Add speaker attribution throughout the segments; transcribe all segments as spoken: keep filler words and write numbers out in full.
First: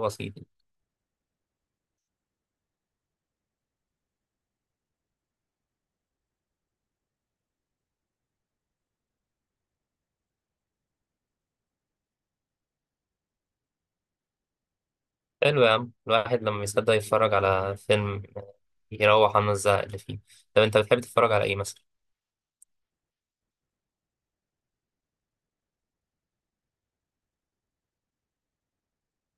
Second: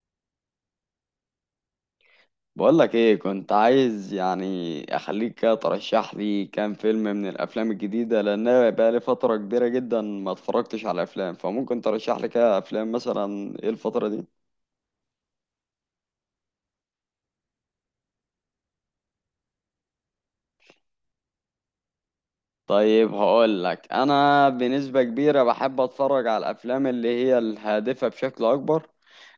Speaker 1: بسيط.
Speaker 2: بقولك ايه كنت عايز يعني اخليك كده ترشح لي كام فيلم من الافلام الجديده، لان انا بقالي فتره كبيره جدا ما اتفرجتش على افلام، فممكن ترشح لي كده افلام مثلا ايه الفتره دي.
Speaker 1: حلو يا عم، الواحد لما يصدق يتفرج على فيلم يروح عنه الزهق اللي فيه. طب انت بتحب تتفرج على ايه مثلا؟
Speaker 2: طيب هقولك، انا بنسبه كبيره بحب اتفرج على الافلام اللي هي الهادفه بشكل اكبر.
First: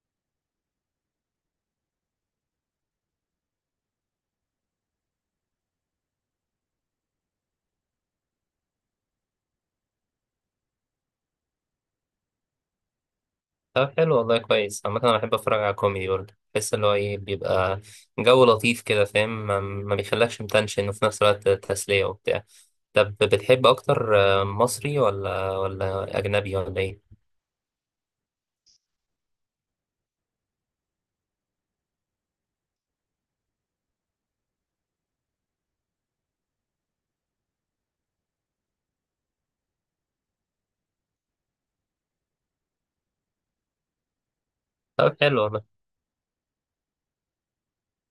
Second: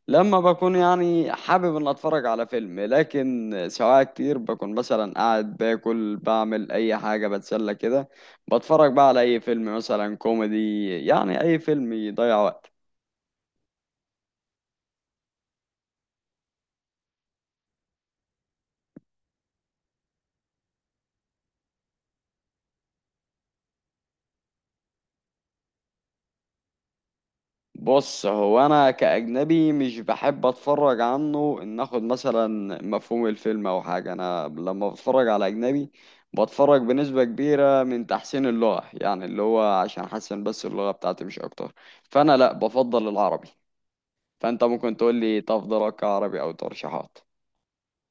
Speaker 2: لما بكون يعني حابب ان اتفرج على فيلم، لكن سواء كتير بكون مثلا قاعد باكل بعمل اي حاجة بتسلى كده، بتفرج بقى على اي فيلم مثلا كوميدي، يعني اي فيلم يضيع وقت.
Speaker 1: طب حلو والله، كويس. عامة انا بحب اتفرج على كوميدي برضه، بحس اللي هو ايه، بيبقى جو لطيف كده، فاهم، ما ما بيخلكش متنشن وفي نفس الوقت تسلية وبتاع. طب بتحب اكتر آه، مصري ولا ولا اجنبي ولا ايه؟
Speaker 2: بص، هو انا كاجنبي مش بحب اتفرج عنه ان اخد مثلا مفهوم الفيلم او حاجة. انا لما بتفرج على اجنبي بتفرج بنسبة كبيرة من تحسين اللغة، يعني اللي هو عشان احسن بس اللغة بتاعتي، مش اكتر. فانا لا، بفضل العربي، فانت ممكن تقول
Speaker 1: طب
Speaker 2: لي
Speaker 1: حلو والله.
Speaker 2: افضل اقرا عربي او ترشيحات.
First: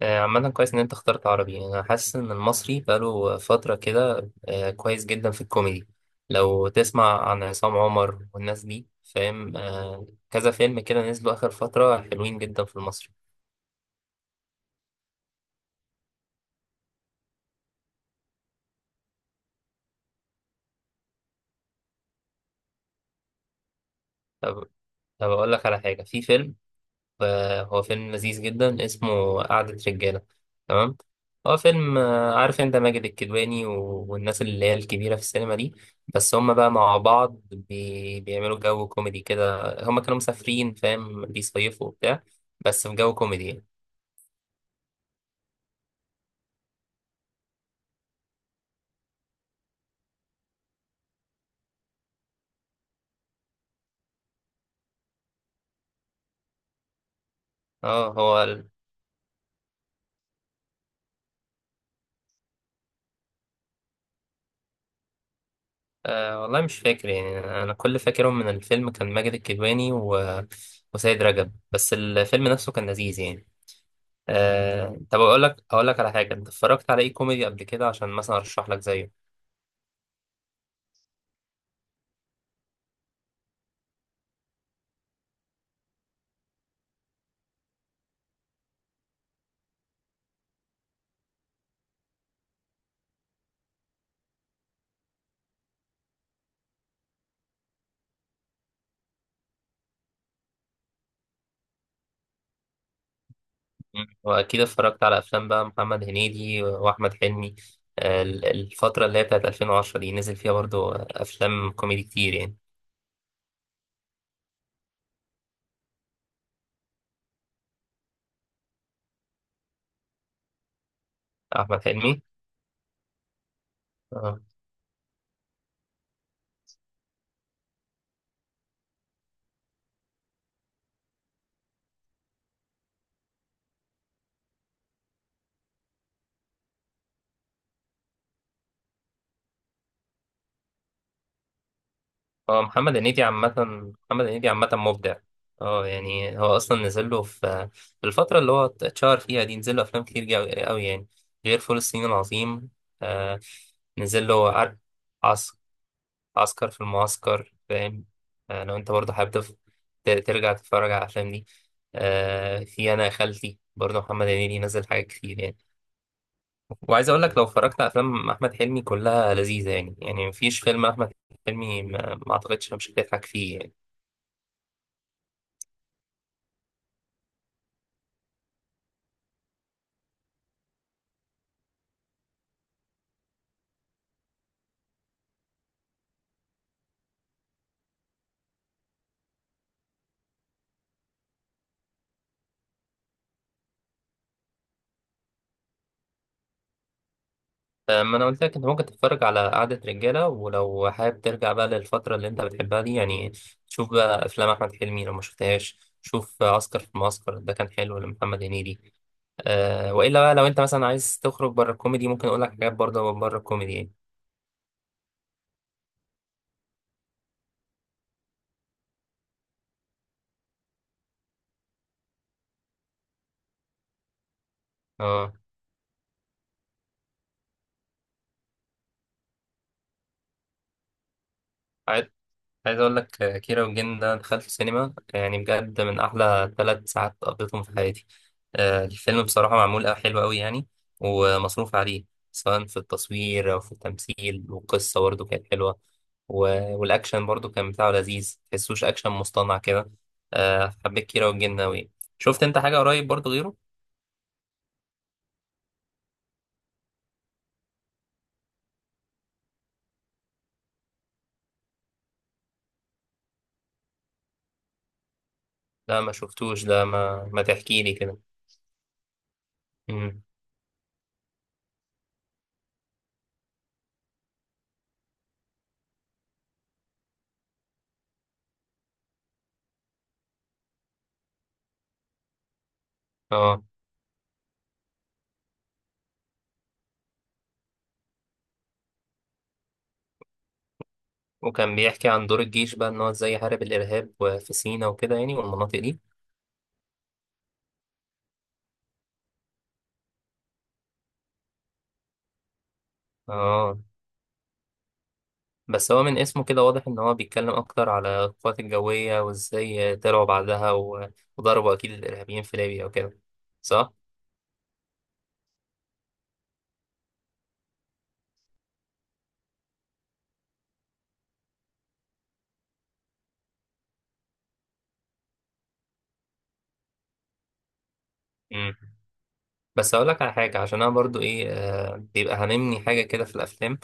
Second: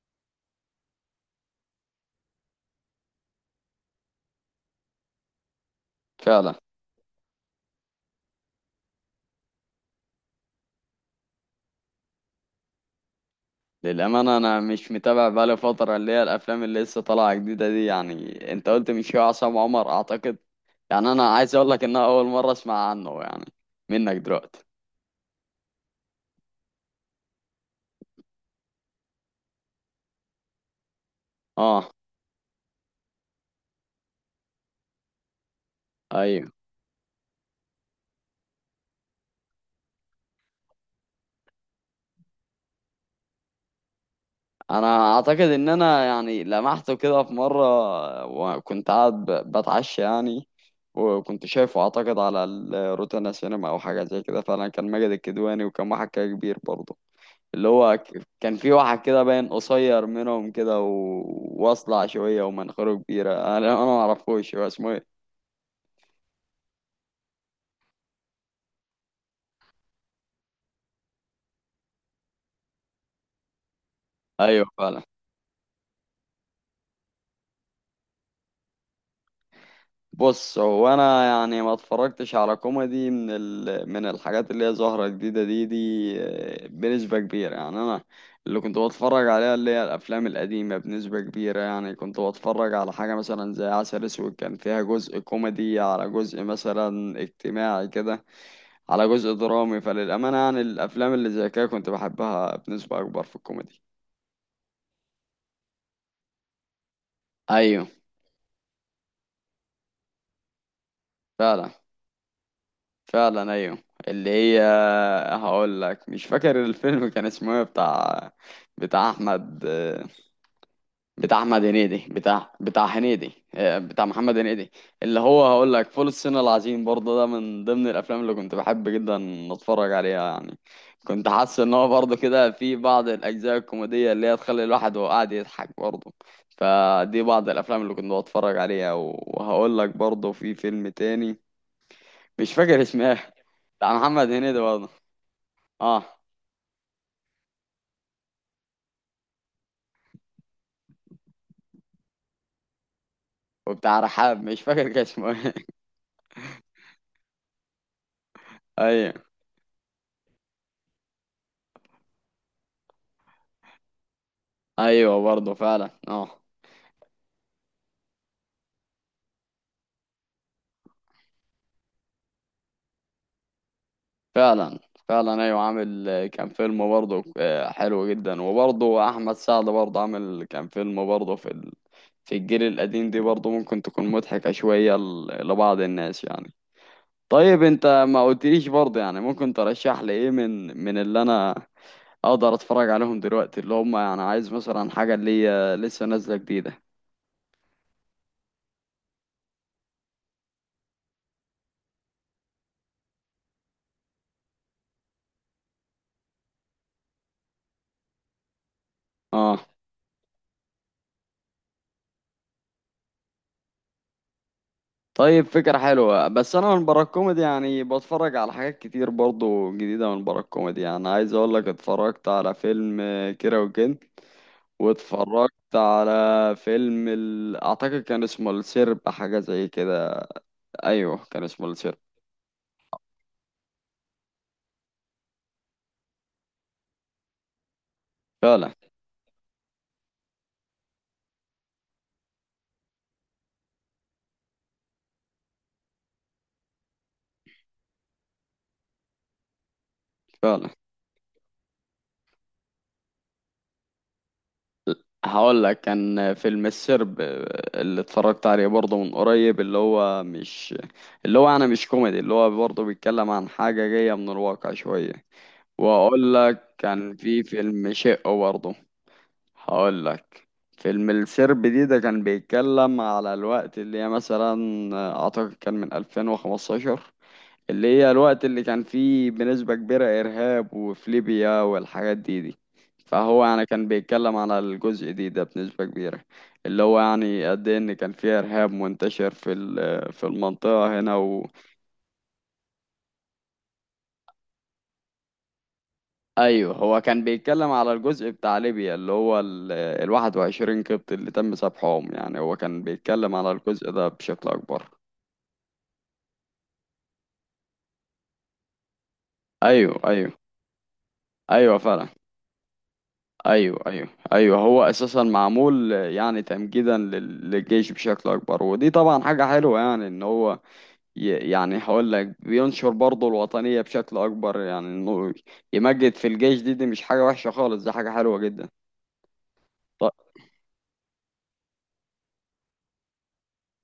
Speaker 1: آه، عامة كويس إن أنت اخترت عربي، أنا حاسس إن المصري بقاله فترة كده، آه، كويس جدا في الكوميدي.
Speaker 2: فعلا،
Speaker 1: لو تسمع عن عصام عمر والناس دي، فاهم، آه، كذا فيلم كده نزلوا آخر فترة، حلوين جدا في المصري.
Speaker 2: للامانه انا مش متابع بقالي فتره اللي هي الافلام اللي لسه طالعه جديده دي. يعني انت قلت من شويه عصام عمر اعتقد، يعني انا عايز اقول لك ان أنا اول مره اسمع عنه يعني، منك دلوقتي.
Speaker 1: طب طب أقول لك على حاجة، في فيلم، آه، هو فيلم لذيذ جدا اسمه قعدة رجالة. تمام. هو
Speaker 2: اه،
Speaker 1: فيلم، آه، عارف انت ماجد الكدواني و- والناس اللي هي الكبيرة في السينما دي. بس
Speaker 2: ايوه.
Speaker 1: هم بقى مع بعض بي... بيعملوا جو كوميدي كده. هم كانوا مسافرين، فاهم، بيصيفوا وبتاع، بس في جو كوميدي يعني.
Speaker 2: انا اعتقد ان انا يعني لمحته كده في مره، وكنت قاعد ب- بتعشى يعني، وكنت شايفه اعتقد على الروتانا سينما او حاجه زي كده. فعلا كان ماجد الكدواني وكان واحد كده كبير برضه، اللي هو
Speaker 1: اه،
Speaker 2: ك-
Speaker 1: هو
Speaker 2: كان
Speaker 1: ال...
Speaker 2: في واحد كده باين قصير منهم كده و... واصلع شوية ومناخيره كبيرة، انا انا ما اعرفوش هو اسمه ايه.
Speaker 1: آه والله مش فاكر يعني، انا كل فاكرهم من الفيلم كان ماجد الكدواني و... وسيد رجب، بس الفيلم نفسه كان لذيذ يعني.
Speaker 2: ايوه
Speaker 1: آه،
Speaker 2: فعلا.
Speaker 1: طب اقول لك اقول لك على حاجه، انت اتفرجت على ايه كوميدي قبل كده عشان مثلا ارشح لك زيه؟
Speaker 2: بص هو انا يعني ما اتفرجتش على كوميدي من ال... من الحاجات اللي هي ظاهرة جديدة دي دي. آه، بنسبة كبيرة يعني انا اللي كنت بتفرج عليها اللي هي الافلام القديمة، بنسبة كبيرة يعني كنت بتفرج على حاجة مثلا زي عسل اسود. كان فيها جزء كوميدي على جزء مثلا اجتماعي كده، على جزء درامي. فللأمانة يعني الأفلام اللي زي كده كنت بحبها بنسبة أكبر في الكوميدي.
Speaker 1: مم. واكيد اتفرجت على افلام بقى، محمد هنيدي واحمد حلمي.
Speaker 2: أيوه
Speaker 1: آه، ال- الفتره اللي هي بتاعت ألفين وعشرة دي، نزل فيها برضو آه،
Speaker 2: فعلا.
Speaker 1: افلام كوميدي كتير يعني.
Speaker 2: فعلا أيوه. اللي هي، هقول لك مش فاكر الفيلم كان اسمه إيه، بتاع بتاع أحمد، بتاع احمد
Speaker 1: احمد
Speaker 2: هنيدي،
Speaker 1: حلمي.
Speaker 2: بتاع بتاع هنيدي، آه، بتاع محمد
Speaker 1: اه.
Speaker 2: هنيدي. اللي هو هقول لك فول الصين العظيم برضه، ده من ضمن الافلام اللي كنت بحب جدا اتفرج عليها يعني. كنت حاسس ان هو برضه كده في بعض الاجزاء الكوميديه اللي هي تخلي الواحد وهو قاعد يضحك برضه. فدي بعض الافلام اللي كنت بتفرج عليها، وهقول لك برضه في فيلم تاني مش
Speaker 1: هو
Speaker 2: فاكر
Speaker 1: محمد
Speaker 2: اسمه
Speaker 1: هنيدي
Speaker 2: إيه،
Speaker 1: عامه.
Speaker 2: بتاع
Speaker 1: محمد
Speaker 2: محمد
Speaker 1: هنيدي
Speaker 2: هنيدي
Speaker 1: عامه
Speaker 2: برضه.
Speaker 1: مبدع. اه،
Speaker 2: اه،
Speaker 1: يعني هو اصلا نزل له في آه، الفتره اللي هو اتشهر فيها دي، نزل له افلام كتير جا- قوي يعني، غير فول الصين العظيم. آه،
Speaker 2: وبتاع
Speaker 1: نزل
Speaker 2: رحاب
Speaker 1: له
Speaker 2: مش
Speaker 1: عر-
Speaker 2: فاكر كان اسمه ايه.
Speaker 1: عسكر. عسكر في المعسكر، فاهم. آه، لو انت
Speaker 2: ايوه.
Speaker 1: برضه حابب تف- ت- ترجع تتفرج على الافلام دي. آه، في، انا يا خالتي، برضه محمد هنيدي نزل حاجات
Speaker 2: ايوه
Speaker 1: كتير
Speaker 2: برضه
Speaker 1: يعني.
Speaker 2: فعلا اه.
Speaker 1: وعايز اقول لك لو اتفرجت على افلام احمد حلمي كلها لذيذه، يعني يعني مفيش فيلم احمد حلمي ما, ما اعتقدش مش هتضحك فيه يعني.
Speaker 2: فعلا، فعلا ايوه. عامل آه، كان فيلم برضه آه، حلو جدا، وبرضه احمد سعد برضه عامل كان فيلم برضه في ال... في الجيل القديم دي، برضه ممكن تكون مضحكة شوية ل... لبعض الناس يعني. طيب انت ما قلتليش برضه يعني ممكن ترشح لي ايه من من اللي انا اقدر اتفرج عليهم دلوقتي، اللي هم يعني عايز مثلا حاجة اللي هي لسه نازلة جديدة.
Speaker 1: فما انا قلت لك، انت ممكن تتفرج على قعده رجاله، ولو حابب ترجع بقى للفتره اللي انت بتحبها دي يعني، شوف بقى افلام احمد حلمي لو ما شفتهاش. شوف عسكر في المعسكر، ده كان حلو لمحمد هنيدي.
Speaker 2: اه.
Speaker 1: آه والا بقى لو انت مثلا عايز تخرج بره الكوميدي، ممكن اقول لك حاجات برضه بره الكوميدي يعني.
Speaker 2: طيب فكرة حلوة، بس أنا من برا الكوميدي يعني بتفرج على حاجات كتير برضو جديدة من برا الكوميدي. يعني عايز أقول لك اتفرجت على فيلم آه، كيرة والجن،
Speaker 1: اه.
Speaker 2: واتفرجت على فيلم ال... أعتقد كان اسمه السرب، حاجة زي كده. أيوه كان اسمه السرب.
Speaker 1: عايز عايز اقول لك آه، كيرة والجن ده، دخلت السينما يعني بجد من احلى ثلاث ساعات قضيتهم في حياتي.
Speaker 2: فعلا.
Speaker 1: آه الفيلم بصراحه معمول أوي- حلو قوي يعني، ومصروف عليه، سواء في التصوير او في التمثيل، والقصه برضه كانت حلوه، و- والاكشن برضه كان بتاعه لذيذ، تحسوش اكشن مصطنع كده.
Speaker 2: فعلا
Speaker 1: آه حبيت كيرة والجن قوي. شفت انت حاجه قريب برضه غيره؟
Speaker 2: هقول لك كان فيلم السرب، آه، اللي اتفرجت عليه برضه من قريب اللي هو مش، اللي هو أنا مش كوميدي، اللي هو برضه بيتكلم عن حاجة جاية من الواقع شوية.
Speaker 1: لا، ما
Speaker 2: واقول
Speaker 1: شفتوش
Speaker 2: لك
Speaker 1: ده،
Speaker 2: كان
Speaker 1: ما ما
Speaker 2: في
Speaker 1: تحكي
Speaker 2: فيلم
Speaker 1: لي كده.
Speaker 2: شقه برضه. هقول
Speaker 1: مم.
Speaker 2: لك فيلم السرب دي ده كان بيتكلم على الوقت اللي هي مثلا اعتقد كان من ألفين وخمستاشر، اللي هي الوقت اللي كان فيه بنسبة كبيرة ارهاب وفي ليبيا والحاجات دي دي. فهو
Speaker 1: اه،
Speaker 2: يعني كان بيتكلم على الجزء دي ده بنسبة كبيرة، اللي هو يعني قد ايه ان كان فيه ارهاب منتشر في ال- في المنطقة هنا.
Speaker 1: وكان بيحكي عن دور الجيش بقى، ان هو ازاي يحارب الارهاب وفي سينا وكده يعني، والمناطق دي.
Speaker 2: ايوه، هو كان بيتكلم على الجزء بتاع ليبيا اللي هو ال ال واحد وعشرين قبط اللي تم سبحهم. يعني هو كان بيتكلم على
Speaker 1: اه،
Speaker 2: الجزء ده بشكل اكبر.
Speaker 1: بس هو من اسمه كده واضح ان هو بيتكلم اكتر على القوات الجوية، وازاي
Speaker 2: ايوه
Speaker 1: طلعوا
Speaker 2: ايوه.
Speaker 1: بعدها و- وضربوا
Speaker 2: ايوه
Speaker 1: اكيد
Speaker 2: فعلا.
Speaker 1: الارهابيين في ليبيا وكده.
Speaker 2: ايوه
Speaker 1: صح؟
Speaker 2: ايوه. ايوه، هو اساسا معمول يعني تمجيدا لل- للجيش بشكل اكبر، ودي طبعا حاجه حلوه يعني ان هو ي- يعني هقول لك بينشر برضه الوطنيه بشكل اكبر، يعني انه يمجد في الجيش. دي دي مش حاجه وحشه خالص، دي حاجه حلوه جدا.
Speaker 1: بس اقول لك على حاجه، عشان انا برضو ايه، آه، بيبقى هنمني حاجه كده في الافلام.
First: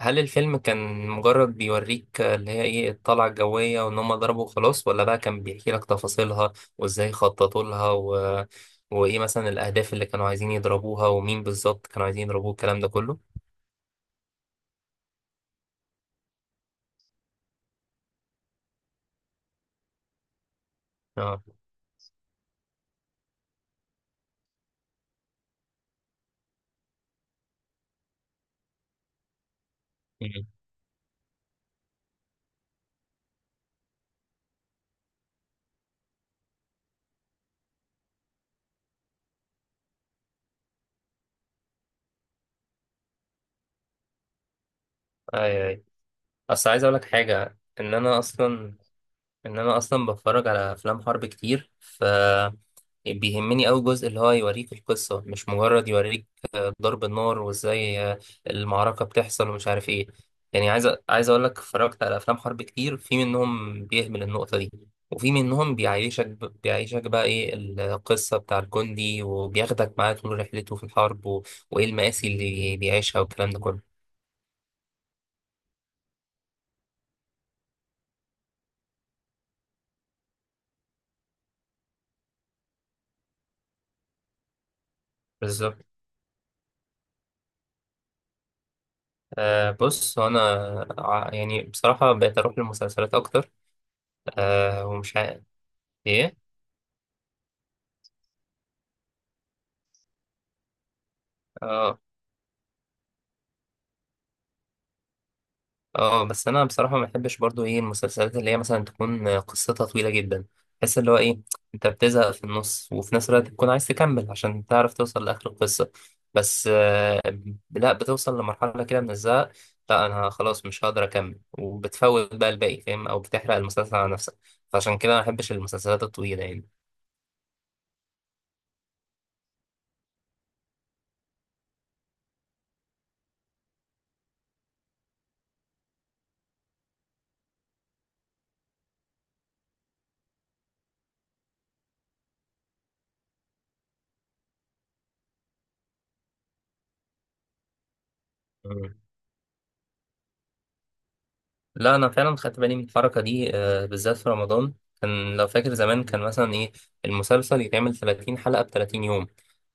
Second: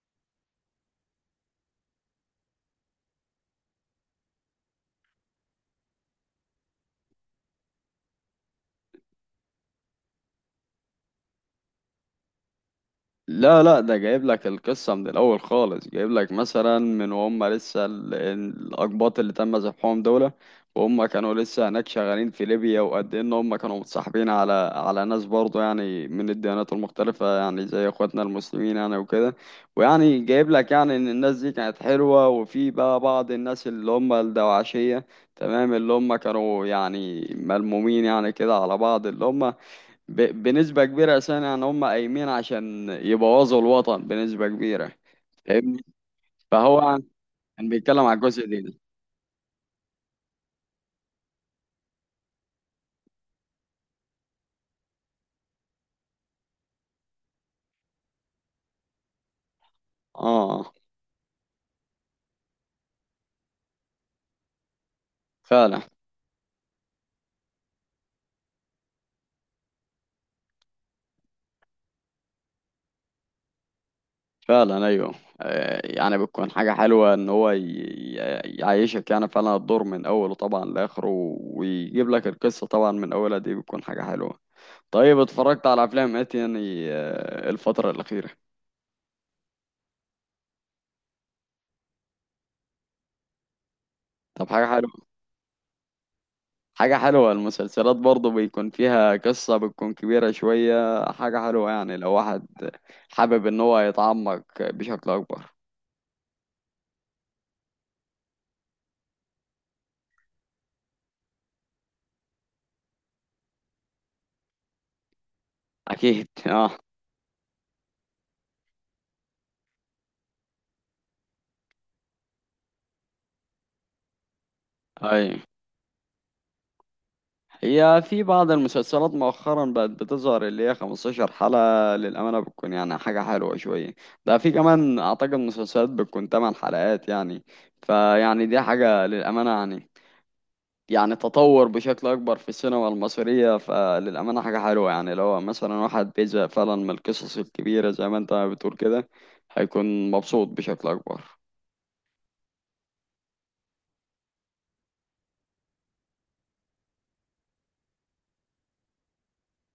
Speaker 1: هل الفيلم كان مجرد بيوريك آه، اللي هي ايه، الطلعه الجويه وان هم ضربوا خلاص، ولا بقى كان بيحكي لك تفاصيلها وازاي خططوا لها و... وايه مثلا الاهداف اللي كانوا عايزين يضربوها، ومين بالظبط كانوا عايزين يضربوه، الكلام ده كله؟
Speaker 2: لا لا، ده جايب لك القصة من الأول خالص. جايب لك مثلا من وهم لسه ال- الأقباط اللي تم ذبحهم دول، وهم كانوا
Speaker 1: اه.
Speaker 2: لسه هناك شغالين في ليبيا، وقد إيه إن هم كانوا متصاحبين على على ناس برضه يعني من الديانات المختلفة، يعني زي إخواتنا المسلمين يعني وكده. ويعني
Speaker 1: مم.
Speaker 2: جايب لك يعني إن الناس دي كانت حلوة، وفي بقى بعض الناس اللي هم الدواعشية. تمام، اللي هم كانوا يعني ملمومين يعني كده على بعض، اللي هم ب... بنسبة كبيرة أساسا يعني هم قايمين عشان يبوظوا الوطن بنسبة كبيرة.
Speaker 1: اي،
Speaker 2: فاهمني.
Speaker 1: اي. اصل
Speaker 2: فهو
Speaker 1: عايز اقول
Speaker 2: عن-
Speaker 1: لك حاجه،
Speaker 2: كان
Speaker 1: ان
Speaker 2: بيتكلم على
Speaker 1: انا
Speaker 2: الجزء ده
Speaker 1: اصلا
Speaker 2: ده.
Speaker 1: ان انا اصلا بتفرج على افلام حرب كتير، ف بيهمني أوي جزء اللي هو يوريك القصة، مش مجرد يوريك آه، ضرب النار وازاي آه، المعركة بتحصل ومش عارف ايه. يعني
Speaker 2: اه
Speaker 1: عايز أ- عايز اقول لك، اتفرجت على افلام حرب كتير، في منهم بيهمل النقطة دي، وفي منهم
Speaker 2: فعلا.
Speaker 1: بيعيشك ب- بيعيشك بقى ايه القصة بتاع الجندي، وبياخدك معاه طول رحلته في الحرب و... وايه المآسي اللي بيعيشها، والكلام ده كله.
Speaker 2: فعلا أيوه. آه، يعني بتكون حاجة حلوة إن هو ي... ي- يعيشك يعني فعلا الدور من أوله طبعا لآخره، ويجيب لك القصة طبعا من أولها. دي بتكون حاجة حلوة. طيب اتفرجت
Speaker 1: بالظبط.
Speaker 2: على أفلام إيه تاني آه، الفترة الأخيرة؟
Speaker 1: آه بص هو انا، ع- يعني بصراحة بقيت اروح للمسلسلات اكتر،
Speaker 2: طب حاجة
Speaker 1: آه
Speaker 2: حلوة.
Speaker 1: ومش عارف ايه.
Speaker 2: حاجة حلوة، المسلسلات برضه بيكون فيها قصة بتكون كبيرة شوية. حاجة حلوة يعني
Speaker 1: اه.
Speaker 2: لو واحد حابب ان هو يتعمق بشكل اكبر.
Speaker 1: اه، بس انا بصراحه ما بحبش برضو ايه المسلسلات اللي هي مثلا تكون قصتها طويله جدا، بحس اللي هو ايه، انت بتزهق في النص وفي نفس الوقت تكون عايز تكمل عشان تعرف توصل لاخر القصه.
Speaker 2: اكيد
Speaker 1: بس
Speaker 2: اه.
Speaker 1: آه لا، بتوصل لمرحله كده من الزهق، لا انا خلاص مش هقدر اكمل، وبتفوت بقى الباقي فاهم، او بتحرق المسلسل على نفسك، فعشان كده ما
Speaker 2: اي،
Speaker 1: بحبش المسلسلات الطويله
Speaker 2: هي في بعض المسلسلات مؤخرا بقت بتظهر اللي هي خمستاشر حلقة، للأمانة بتكون يعني حاجة حلوة شوية. ده في كمان أعتقد مسلسلات بتكون ثمانية حلقات يعني. فيعني دي حاجة للأمانة يعني، يعني تطور بشكل أكبر في السينما المصرية. فللأمانة حاجة حلوة يعني لو مثلا واحد بيزهق فعلا من القصص الكبيرة زي ما أنت بتقول
Speaker 1: يعني.
Speaker 2: كده، هيكون مبسوط بشكل أكبر.
Speaker 1: لا انا فعلا خدت بالي من الحركه دي، آه، بالذات في رمضان. كان لو فاكر زمان، كان مثلا ايه، المسلسل يتعمل ثلاثين حلقه ب ثلاثين يوم،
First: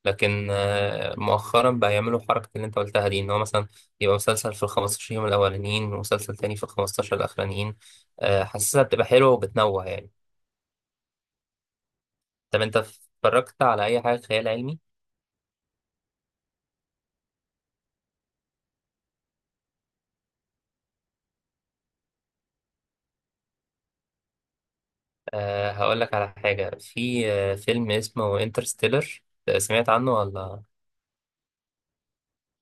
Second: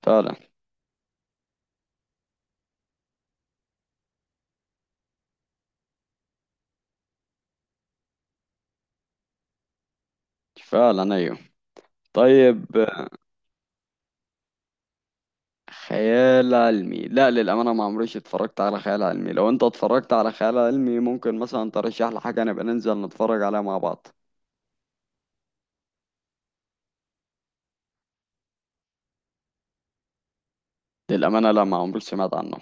Speaker 2: فعلا.
Speaker 1: لكن آه، مؤخرا بقى يعملوا حركه اللي انت قلتها دي، ان هو مثلا يبقى مسلسل في ال خمسة عشر يوم الاولانيين، ومسلسل تاني في ال خمستاشر الاخرانيين. آه، حاسسها بتبقى حلوه وبتنوع يعني.
Speaker 2: فعلا أيوه.
Speaker 1: طب
Speaker 2: طيب.
Speaker 1: انت اتفرجت على اي حاجه خيال علمي؟
Speaker 2: خيال علمي لا، للأمانة ما عمريش اتفرجت على خيال علمي. لو أنت اتفرجت على خيال علمي ممكن مثلا ترشح لي حاجة نبقى ننزل نتفرج عليها مع بعض.
Speaker 1: أه هقول لك على حاجه، في آه، فيلم اسمه انترستيلر، سمعت عنه ولا؟
Speaker 2: للأمانة لا، ما عمري سمعت عنه.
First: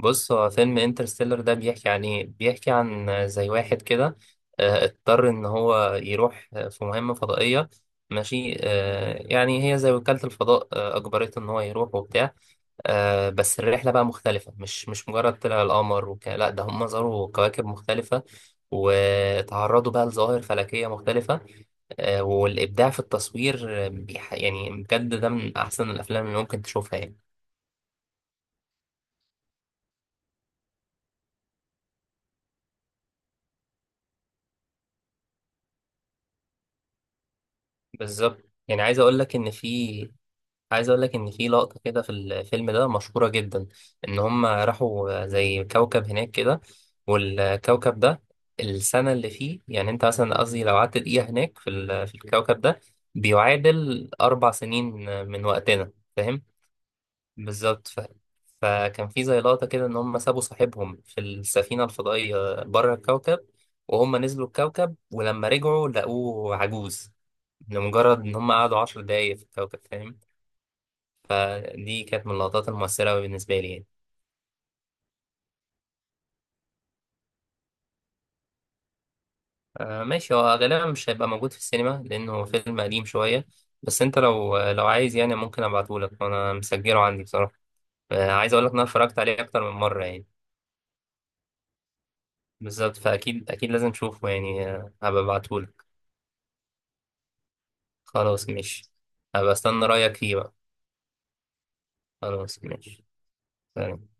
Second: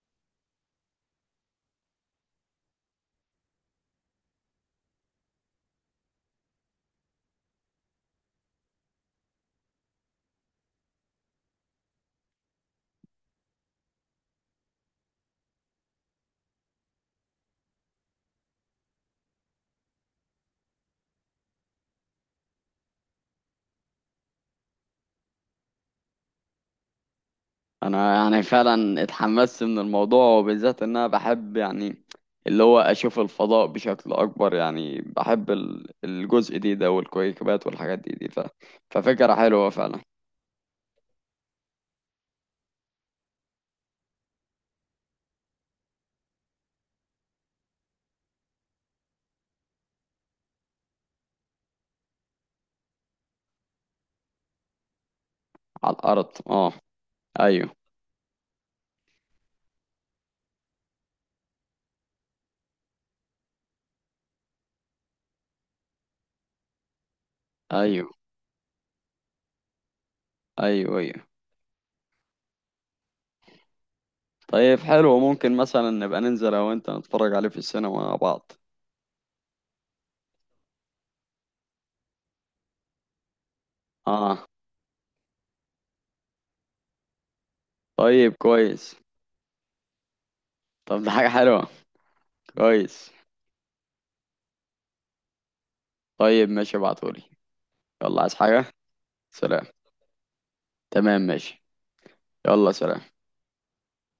Speaker 1: بص، هو فيلم انترستيلر ده بيحكي عن ايه، بيحكي عن زي واحد كده آه، اضطر ان هو يروح آه، في مهمة فضائية، ماشي، آه، يعني هي زي وكالة الفضاء، آه، اجبرته ان هو يروح وبتاع. آه، بس الرحلة بقى مختلفة، مش مش مجرد طلع القمر وك... لا، ده هم زاروا كواكب مختلفة، وتعرضوا بقى لظواهر فلكية مختلفة. آه، والإبداع في التصوير، آه، بيح... يعني بجد ده من أحسن الأفلام اللي ممكن تشوفها يعني.
Speaker 2: انا يعني فعلا اتحمست من الموضوع، وبالذات ان انا بحب يعني اللي هو اشوف الفضاء بشكل اكبر، يعني بحب ال- الجزء دي ده والكويكبات والحاجات دي دي ف...
Speaker 1: بالظبط. يعني عايز اقول
Speaker 2: ففكرة
Speaker 1: لك ان
Speaker 2: حلوة فعلا.
Speaker 1: في عايز اقول لك ان في لقطه كده في الفيلم ده مشهوره جدا، ان هم راحوا زي كوكب هناك كده، والكوكب ده، السنه اللي فيه يعني، انت مثلا، قصدي لو قعدت دقيقه هناك في ال- في الكوكب ده، بيعادل اربع سنين من وقتنا،
Speaker 2: على الارض
Speaker 1: فاهم.
Speaker 2: اه. ايوه.
Speaker 1: بالظبط ف... فكان في زي لقطه كده، ان هم سابوا صاحبهم في السفينه الفضائيه بره الكوكب، وهم نزلوا الكوكب ولما رجعوا لقوه عجوز،
Speaker 2: ايوه
Speaker 1: لمجرد ان هم قعدوا عشر دقايق في الكوكب، فاهم.
Speaker 2: ايوه. ايوه
Speaker 1: فدي كانت من اللقطات المؤثرة أوي بالنسبة لي يعني.
Speaker 2: طيب حلو، ممكن مثلا نبقى ننزل انا وانت نتفرج عليه في السينما مع بعض.
Speaker 1: آه ماشي، هو غالبا مش هيبقى موجود في السينما لأنه فيلم قديم شوية، بس أنت
Speaker 2: اه
Speaker 1: لو لو عايز يعني، ممكن أبعتهولك وأنا مسجله عندي بصراحة. آه
Speaker 2: طيب
Speaker 1: عايز أقولك إن أنا
Speaker 2: كويس.
Speaker 1: اتفرجت عليه أكتر من مرة يعني.
Speaker 2: طب ده حاجة حلوة.
Speaker 1: بالظبط،
Speaker 2: كويس.
Speaker 1: فأكيد أكيد لازم تشوفه يعني. آه، هبقى أبعتهولك.
Speaker 2: طيب ماشي ابعتهولي. يلا عايز
Speaker 1: خلاص
Speaker 2: حاجة؟
Speaker 1: ماشي. هبقى
Speaker 2: سلام.
Speaker 1: أستنى رأيك فيه بقى.
Speaker 2: تمام ماشي.
Speaker 1: خلاص
Speaker 2: يلا سلام.
Speaker 1: ماشي. سلام.